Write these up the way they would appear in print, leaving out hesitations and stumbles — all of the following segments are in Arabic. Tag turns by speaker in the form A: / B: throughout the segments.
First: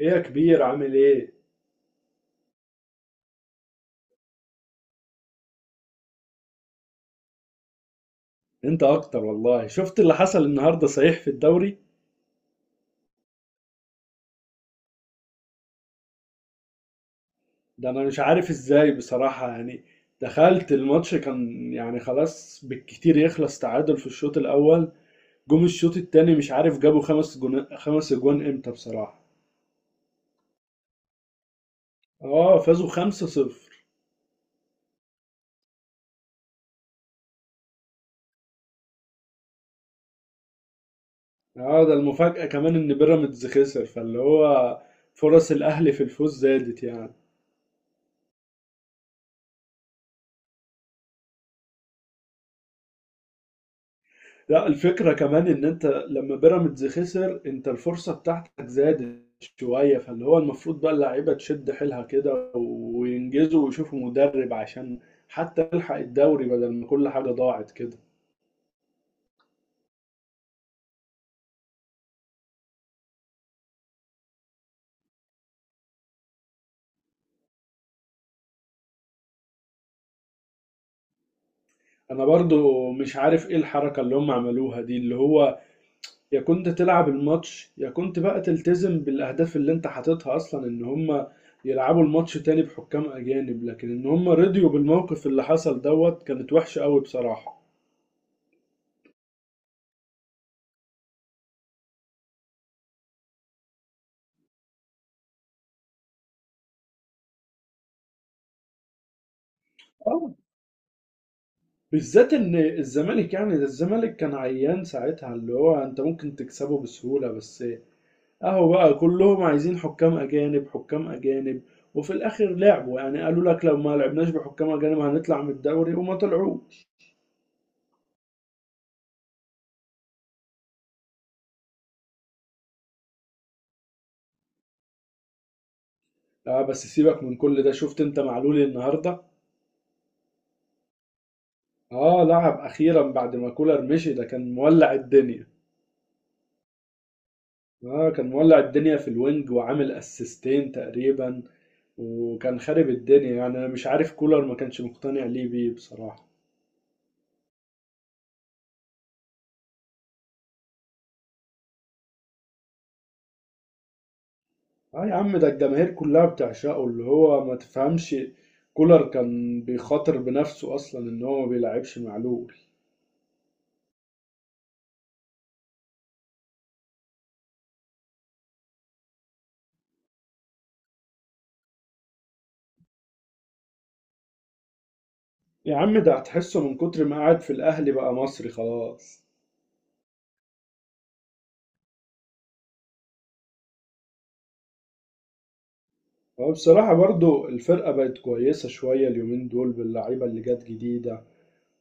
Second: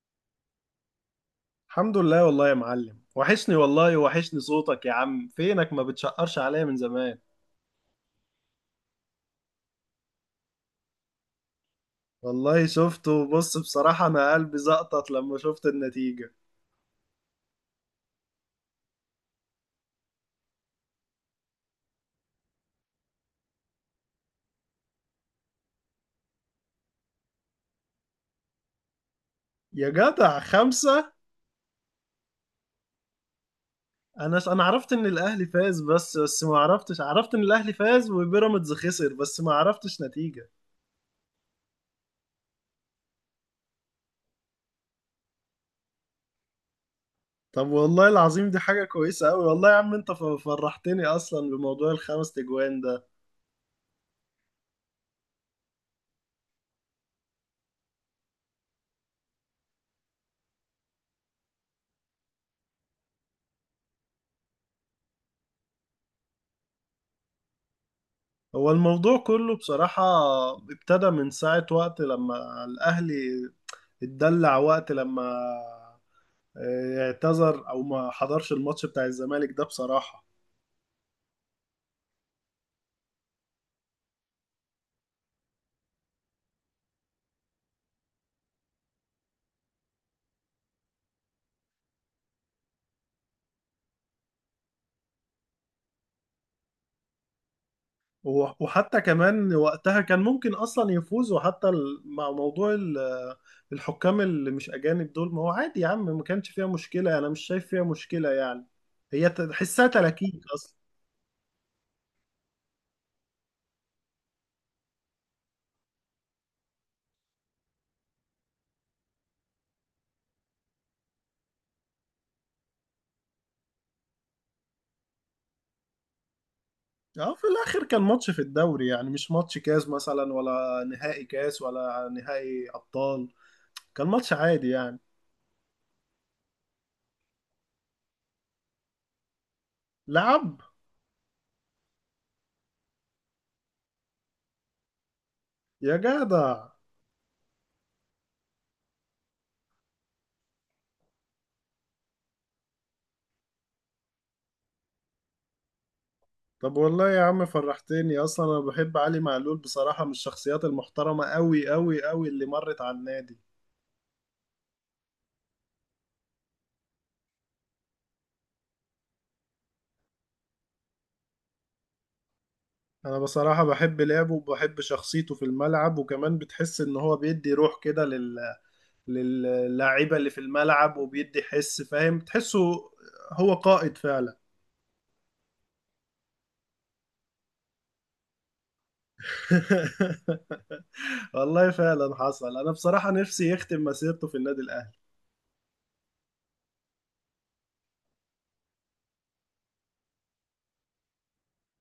A: ايه يا كبير عامل ايه؟
B: الحمد لله والله يا معلم. وحشني والله، وحشني صوتك يا عم. فينك؟ ما بتشقرش عليا من زمان.
A: انت اكتر والله. شفت اللي حصل النهارده صحيح في الدوري؟
B: والله شفته. بص بصراحة أنا قلبي زقطت لما شفت النتيجة.
A: ده انا مش عارف ازاي بصراحة يعني. دخلت الماتش كان يعني خلاص بالكتير يخلص تعادل في الشوط الاول. جم الشوط التاني مش عارف جابوا خمس اجوان امتى بصراحة.
B: يا جدع خمسة!
A: اه فازوا خمسة صفر.
B: أنا عرفت إن الأهلي فاز، بس ما عرفتش. عرفت إن الأهلي فاز وبيراميدز خسر، بس ما عرفتش نتيجة.
A: اه ده المفاجأة كمان ان بيراميدز خسر، فاللي هو فرص الاهلي في الفوز زادت يعني.
B: طب والله العظيم دي حاجة كويسة أوي. والله يا عم أنت فرحتني أصلا بموضوع الخمس تجوان ده.
A: لا، الفكرة كمان ان انت لما بيراميدز خسر انت الفرصة بتاعتك زادت شوية، فاللي هو المفروض بقى اللعيبة تشد حيلها كده وينجزوا ويشوفوا مدرب عشان حتى يلحق الدوري بدل ما كل حاجة ضاعت كده.
B: هو الموضوع كله بصراحة ابتدى من ساعة وقت لما الأهلي اتدلع، وقت لما اعتذر او ما حضرش الماتش بتاع الزمالك ده بصراحة.
A: انا برضو مش عارف ايه الحركة اللي هم عملوها دي، اللي هو يا كنت تلعب الماتش يا كنت بقى تلتزم بالاهداف اللي انت حاططها اصلا، ان هم يلعبوا الماتش تاني بحكام اجانب، لكن ان هم رضيوا بالموقف اللي حصل دوت كانت وحشة قوي بصراحة.
B: وحتى كمان وقتها كان ممكن اصلا يفوز، وحتى مع موضوع الحكام اللي مش اجانب دول، ما هو عادي يا عم، ما كانش فيها مشكلة. انا مش شايف فيها مشكلة يعني، هي تحسها تلاكيك اصلا.
A: بالذات ان الزمالك يعني ده الزمالك كان عيان ساعتها، اللي هو انت ممكن تكسبه بسهولة، بس اهو بقى كلهم عايزين حكام اجانب حكام اجانب. وفي الاخر لعبوا، يعني قالوا لك لو ما لعبناش بحكام اجانب هنطلع من الدوري، وما طلعوش.
B: اه في الاخر كان ماتش في الدوري يعني، مش ماتش كاس مثلا، ولا نهائي كاس، ولا نهائي ابطال. كان ماتش عادي يعني.
A: اه بس سيبك من كل ده، شفت انت معلول النهارده.
B: لعب.
A: اه لعب اخيرا بعد ما كولر مشي، ده كان مولع الدنيا.
B: يا جدع
A: اه كان مولع الدنيا في الوينج وعامل اسيستين تقريبا، وكان خارب الدنيا يعني. انا مش عارف كولر ما كانش مقتنع ليه بيه بصراحة.
B: طب والله يا عم فرحتني اصلا. انا بحب علي معلول بصراحة، من الشخصيات المحترمة قوي قوي قوي اللي مرت على النادي.
A: اه يا عم ده الجماهير كلها بتعشقه، اللي هو ما تفهمش. كولر كان بيخاطر بنفسه اصلا ان هو ما بيلعبش معلول.
B: انا بصراحة بحب لعبه وبحب شخصيته في الملعب، وكمان بتحس ان هو بيدي روح كده للاعيبة اللي في الملعب، وبيدي حس فاهم، تحسه هو قائد فعلا.
A: يا عم ده هتحسه من كتر ما قعد في الاهلي بقى مصري خلاص.
B: والله فعلا حصل. انا بصراحة نفسي يختم مسيرته في النادي الاهلي.
A: هو بصراحة برضو الفرقة بقت كويسة شوية اليومين دول باللعيبة اللي جت جديدة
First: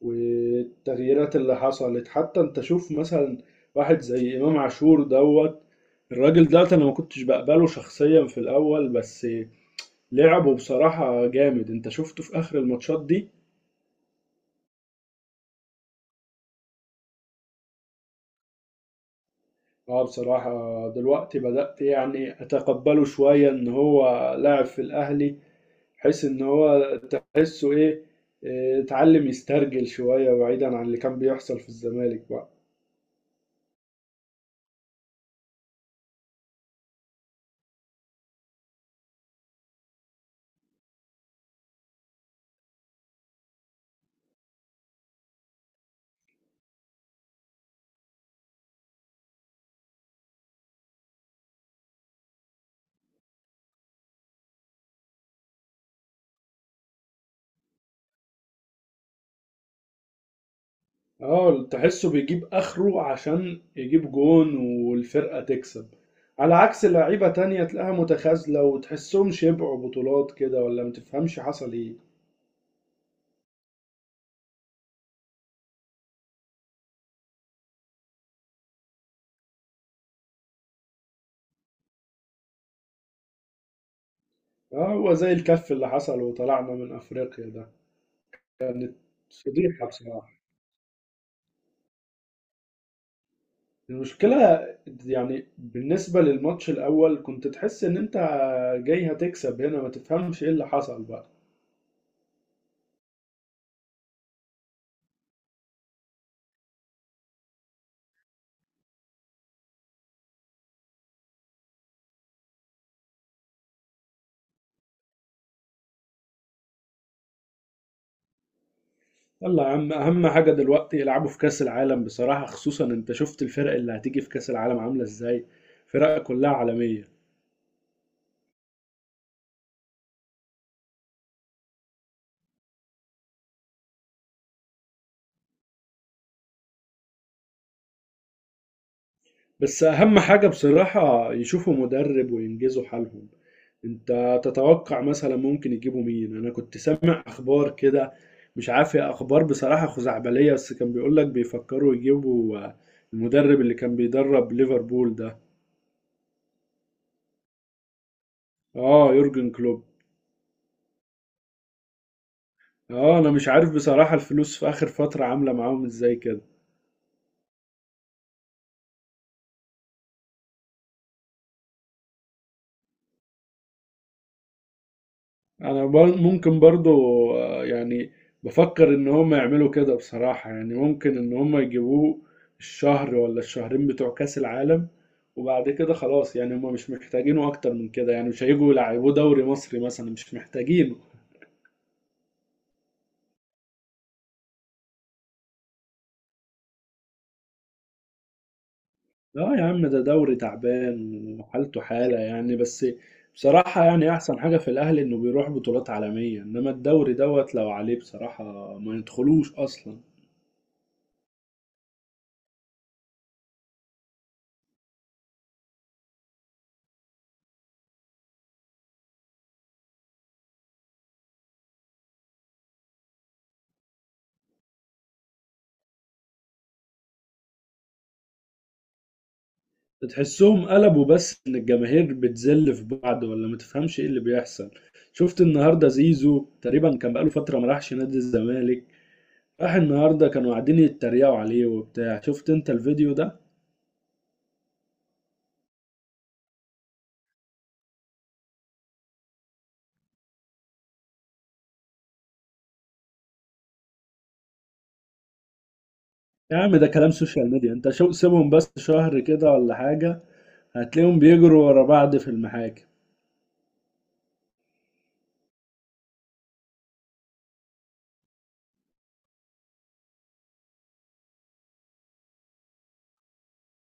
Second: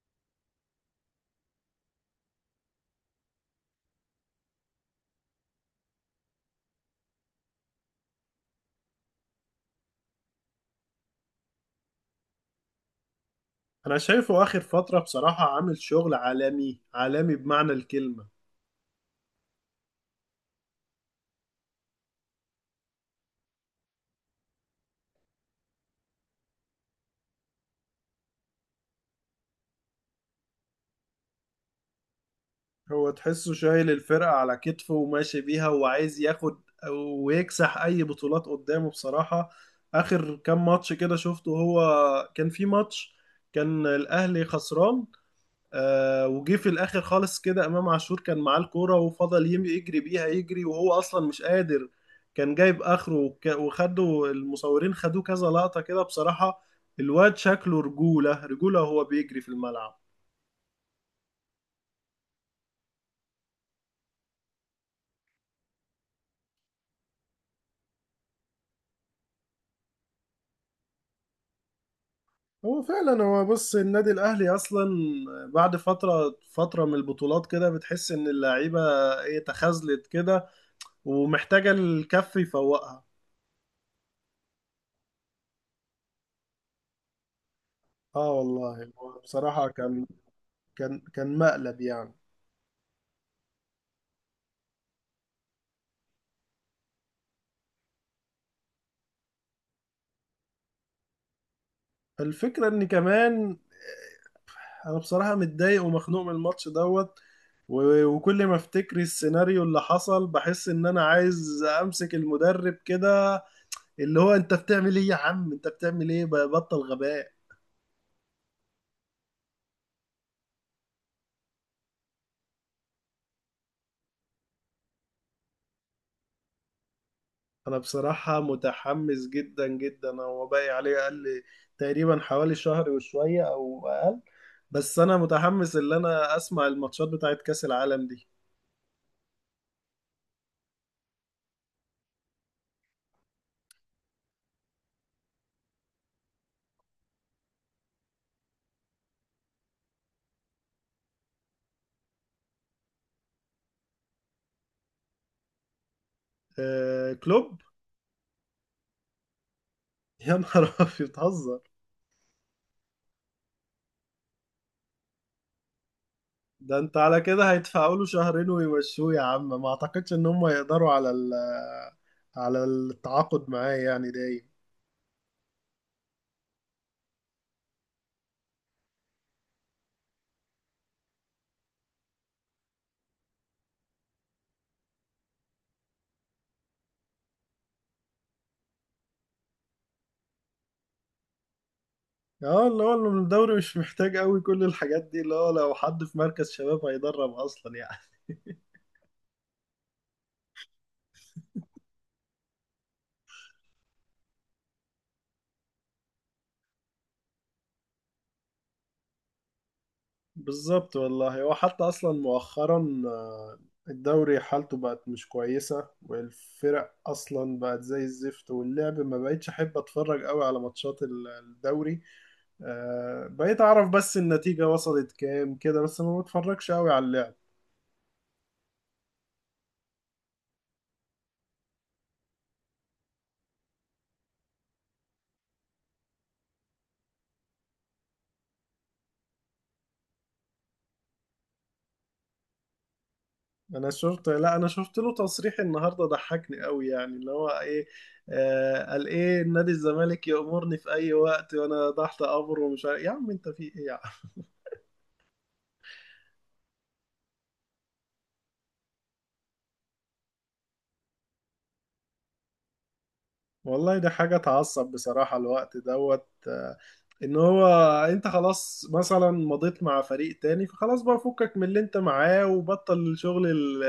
A: والتغييرات اللي حصلت، حتى انت شوف مثلا واحد زي امام عاشور دوت. الراجل ده انا ما كنتش بقبله شخصيا في الاول، بس لعبه بصراحة جامد. انت شفته في اخر الماتشات دي؟
B: انا شايفه اخر فترة بصراحة عامل شغل عالمي، عالمي بمعنى الكلمة.
A: اه بصراحة. دلوقتي بدأت يعني أتقبله شوية إن هو لاعب في الأهلي، بحيث إن هو تحسه إيه، اتعلم يسترجل شوية بعيدا عن اللي كان بيحصل في الزمالك بقى.
B: هو تحسه شايل الفرقة على كتفه وماشي بيها، وعايز ياخد ويكسح أي بطولات قدامه بصراحة. آخر كام ماتش كده شفته، هو كان في ماتش كان الأهلي خسران، آه وجه في الآخر خالص كده إمام عاشور، كان معاه الكورة وفضل يجري بيها يجري، وهو أصلا مش قادر، كان جايب آخره. وخدوا المصورين خدوه كذا لقطة كده بصراحة. الواد شكله رجولة رجولة وهو بيجري في الملعب.
A: اه تحسه بيجيب آخره عشان يجيب جون والفرقة تكسب، على عكس لعيبة تانية تلاقيها متخاذلة وتحسهم شبعوا بطولات كده، ولا متفهمش حصل إيه.
B: هو فعلا، هو بص النادي الاهلي اصلا بعد فتره من البطولات كده بتحس ان اللعيبه ايه، تخاذلت كده ومحتاجه الكف يفوقها.
A: اه هو زي الكف اللي حصل وطلعنا من أفريقيا ده.
B: اه والله هو بصراحه
A: فضيحة
B: كان،
A: بصراحة.
B: كان مقلب يعني.
A: المشكلة يعني بالنسبة للماتش الأول كنت تحس إن أنت جاي هتكسب، هنا ما تفهمش إيه اللي حصل بقى.
B: الفكره ان كمان انا بصراحه متضايق ومخنوق من الماتش دوت، وكل ما افتكر السيناريو اللي حصل بحس ان انا عايز امسك المدرب كده، اللي هو انت بتعمل ايه يا عم؟ انت بتعمل ايه؟ بطل غباء.
A: يلا يا عم أهم حاجة دلوقتي يلعبوا في كأس العالم بصراحة، خصوصا أنت شفت الفرق اللي هتيجي في كأس العالم عاملة إزاي، فرق كلها عالمية.
B: انا بصراحة متحمس جدا جدا، هو باقي عليه اقل تقريبا، حوالي شهر وشوية او اقل. بس انا متحمس ان انا اسمع الماتشات بتاعت كأس العالم دي.
A: بس أهم حاجة بصراحة يشوفوا مدرب وينجزوا حالهم. انت تتوقع مثلا ممكن يجيبوا مين؟ انا كنت سامع اخبار كده، مش عارف هي اخبار بصراحة خزعبلية، بس كان بيقول لك بيفكروا يجيبوا المدرب اللي كان بيدرب ليفربول ده.
B: آه كلوب.
A: اه يورجن كلوب.
B: يا نهار ابيض، بتهزر.
A: اه انا مش عارف بصراحة الفلوس في اخر فترة عاملة معاهم ازاي كده.
B: ده انت على كده هيدفعوا له شهرين ويمشوه يا عم. ما اعتقدش ان هم يقدروا على على التعاقد معاه يعني دايم.
A: ممكن برضو يعني بفكر ان هم يعملوا كده بصراحة، يعني ممكن ان هم يجيبوه الشهر ولا الشهرين بتوع كأس العالم، وبعد كده خلاص يعني هم مش محتاجينه اكتر من كده، يعني مش هيجوا يلعبوه دوري مصري مثلا، مش محتاجينه.
B: اه، اللي هو الدوري مش محتاج قوي كل الحاجات دي، اللي هو لو حد في مركز شباب هيدرب اصلا يعني.
A: لا يا عم ده دوري تعبان وحالته حالة يعني. بس بصراحة يعني احسن حاجة في الاهلي انه بيروح بطولات عالمية، انما الدوري دوت لو عليه بصراحة ما يدخلوش اصلا.
B: بالظبط والله، هو حتى اصلا مؤخرا الدوري حالته بقت مش كويسه، والفرق اصلا بقت زي الزفت، واللعب ما بقتش احب اتفرج قوي على ماتشات الدوري. بقيت اعرف بس النتيجه وصلت كام كده، بس ما بتفرجش قوي على اللعب.
A: تحسهم قلبوا بس ان الجماهير بتذل في بعض، ولا ما تفهمش ايه اللي بيحصل. شفت النهارده زيزو تقريبا كان بقاله فتره ما راحش نادي الزمالك، راح النهارده كانوا قاعدين يتريقوا عليه وبتاع. شفت انت الفيديو ده؟
B: انا شفت، لا انا شفت له تصريح النهارده ضحكني قوي يعني، اللي هو ايه، قال ايه نادي الزمالك يأمرني في اي وقت وانا تحت امره، ومش عارف. يا عم انت في ايه يا؟
A: يا عم ده كلام سوشيال ميديا، انت شو سيبهم بس شهر كده ولا حاجه، هتلاقيهم بيجروا ورا بعض في المحاكم.
B: والله ده حاجة تعصب بصراحة الوقت دوت، ان هو انت خلاص مثلا مضيت مع فريق تاني، فخلاص بقى فكك من اللي انت معاه، وبطل الشغل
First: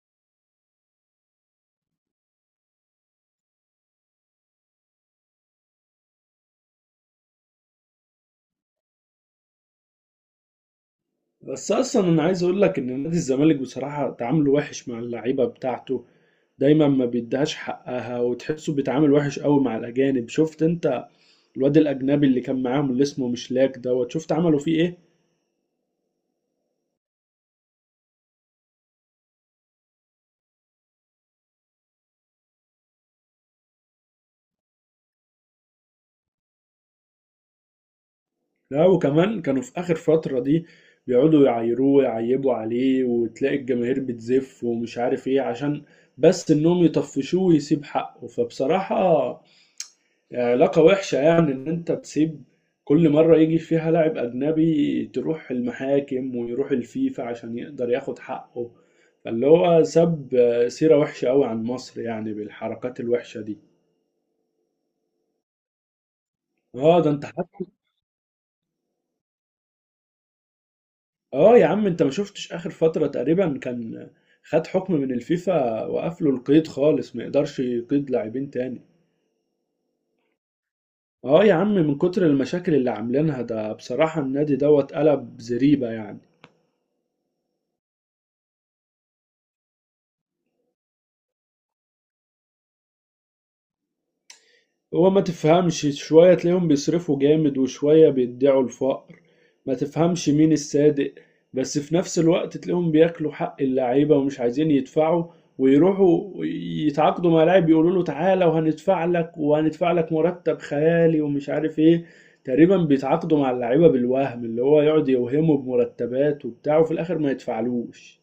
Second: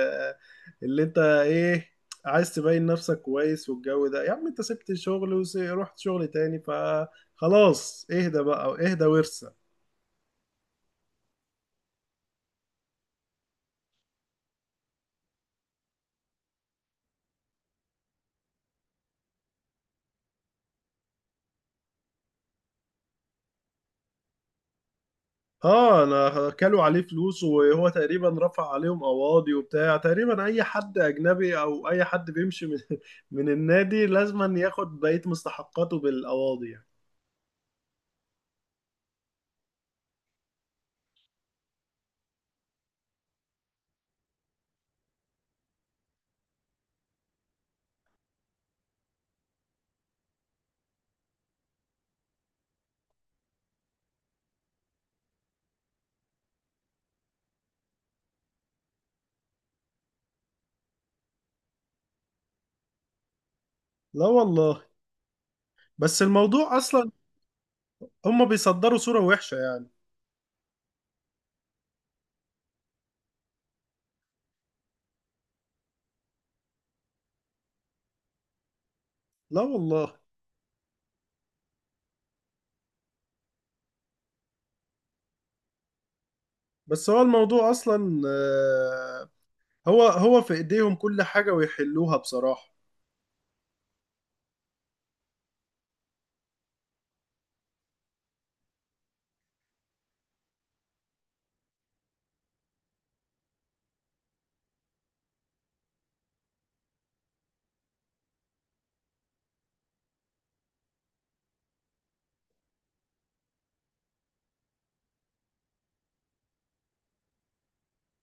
B: اللي انت ايه عايز تبين نفسك كويس. والجو ده يا عم انت سبت الشغل ورحت شغل تاني، فخلاص اهدى بقى، اهدى وارسى.
A: بس اصلا انا عايز اقول لك ان نادي الزمالك بصراحه تعامله وحش مع اللعيبه بتاعته. دايما ما بيديهاش حقها، وتحسه بيتعامل وحش قوي مع الاجانب. شفت انت الواد الأجنبي اللي كان معاهم اللي اسمه مشلاك دوت شفت عملوا فيه إيه؟
B: اه انا كلوا عليه فلوس، وهو تقريبا رفع عليهم قواضي وبتاع. تقريبا اي حد اجنبي او اي حد بيمشي من, من النادي لازم ياخد بقية مستحقاته بالقواضي يعني.
A: لا وكمان كانوا في آخر فترة دي بيقعدوا يعايروه ويعيبوا عليه، وتلاقي الجماهير بتزف ومش عارف إيه، عشان بس إنهم يطفشوه ويسيب حقه. فبصراحة علاقة وحشة، يعني إن أنت تسيب، كل مرة يجي فيها لاعب أجنبي تروح المحاكم ويروح الفيفا عشان يقدر ياخد حقه، فاللي هو ساب سيرة وحشة أوي عن مصر يعني بالحركات الوحشة دي.
B: لا والله بس الموضوع
A: اه
B: اصلا
A: ده انت حتى.
B: هم بيصدروا صورة وحشة يعني.
A: اه يا عم انت ما شفتش اخر فترة تقريبا كان خد حكم من الفيفا وقفله القيد خالص ما يقدرش يقيد لاعبين تاني.
B: لا والله،
A: اه يا عم من كتر المشاكل اللي عاملينها ده بصراحة النادي دوت قلب زريبة يعني.
B: بس هو الموضوع اصلا هو في ايديهم كل حاجة ويحلوها بصراحة.
A: هو ما تفهمش شوية تلاقيهم بيصرفوا جامد، وشوية بيدعوا الفقر، ما تفهمش مين الصادق. بس في نفس الوقت تلاقيهم بياكلوا حق اللعيبة ومش عايزين يدفعوا، ويروحوا يتعاقدوا مع لاعب يقولوا له تعالى وهندفع لك وهندفع لك مرتب خيالي ومش عارف ايه. تقريبا بيتعاقدوا مع اللعيبة بالوهم اللي هو يقعد يوهمه بمرتبات وبتاع، وفي الآخر ما يدفعلوش.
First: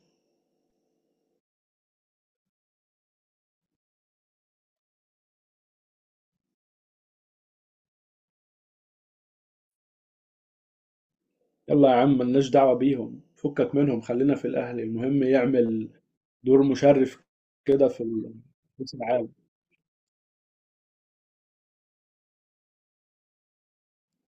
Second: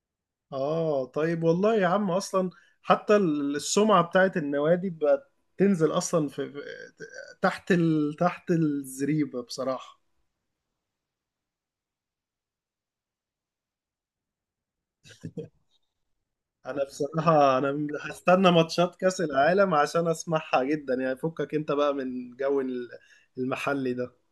B: اه طيب والله يا عم اصلا حتى السمعة بتاعت النوادي بقت تنزل اصلا في تحت تحت الزريبة بصراحة.
A: يلا يا عم ملناش دعوة بيهم، فكك منهم خلينا في الأهلي، المهم يعمل دور
B: انا
A: مشرف
B: بصراحة انا
A: كده في
B: هستنى
A: كأس
B: ماتشات كأس
A: العالم.
B: العالم عشان اسمعها جدا يعني. فكك انت بقى من جو المحلي ده.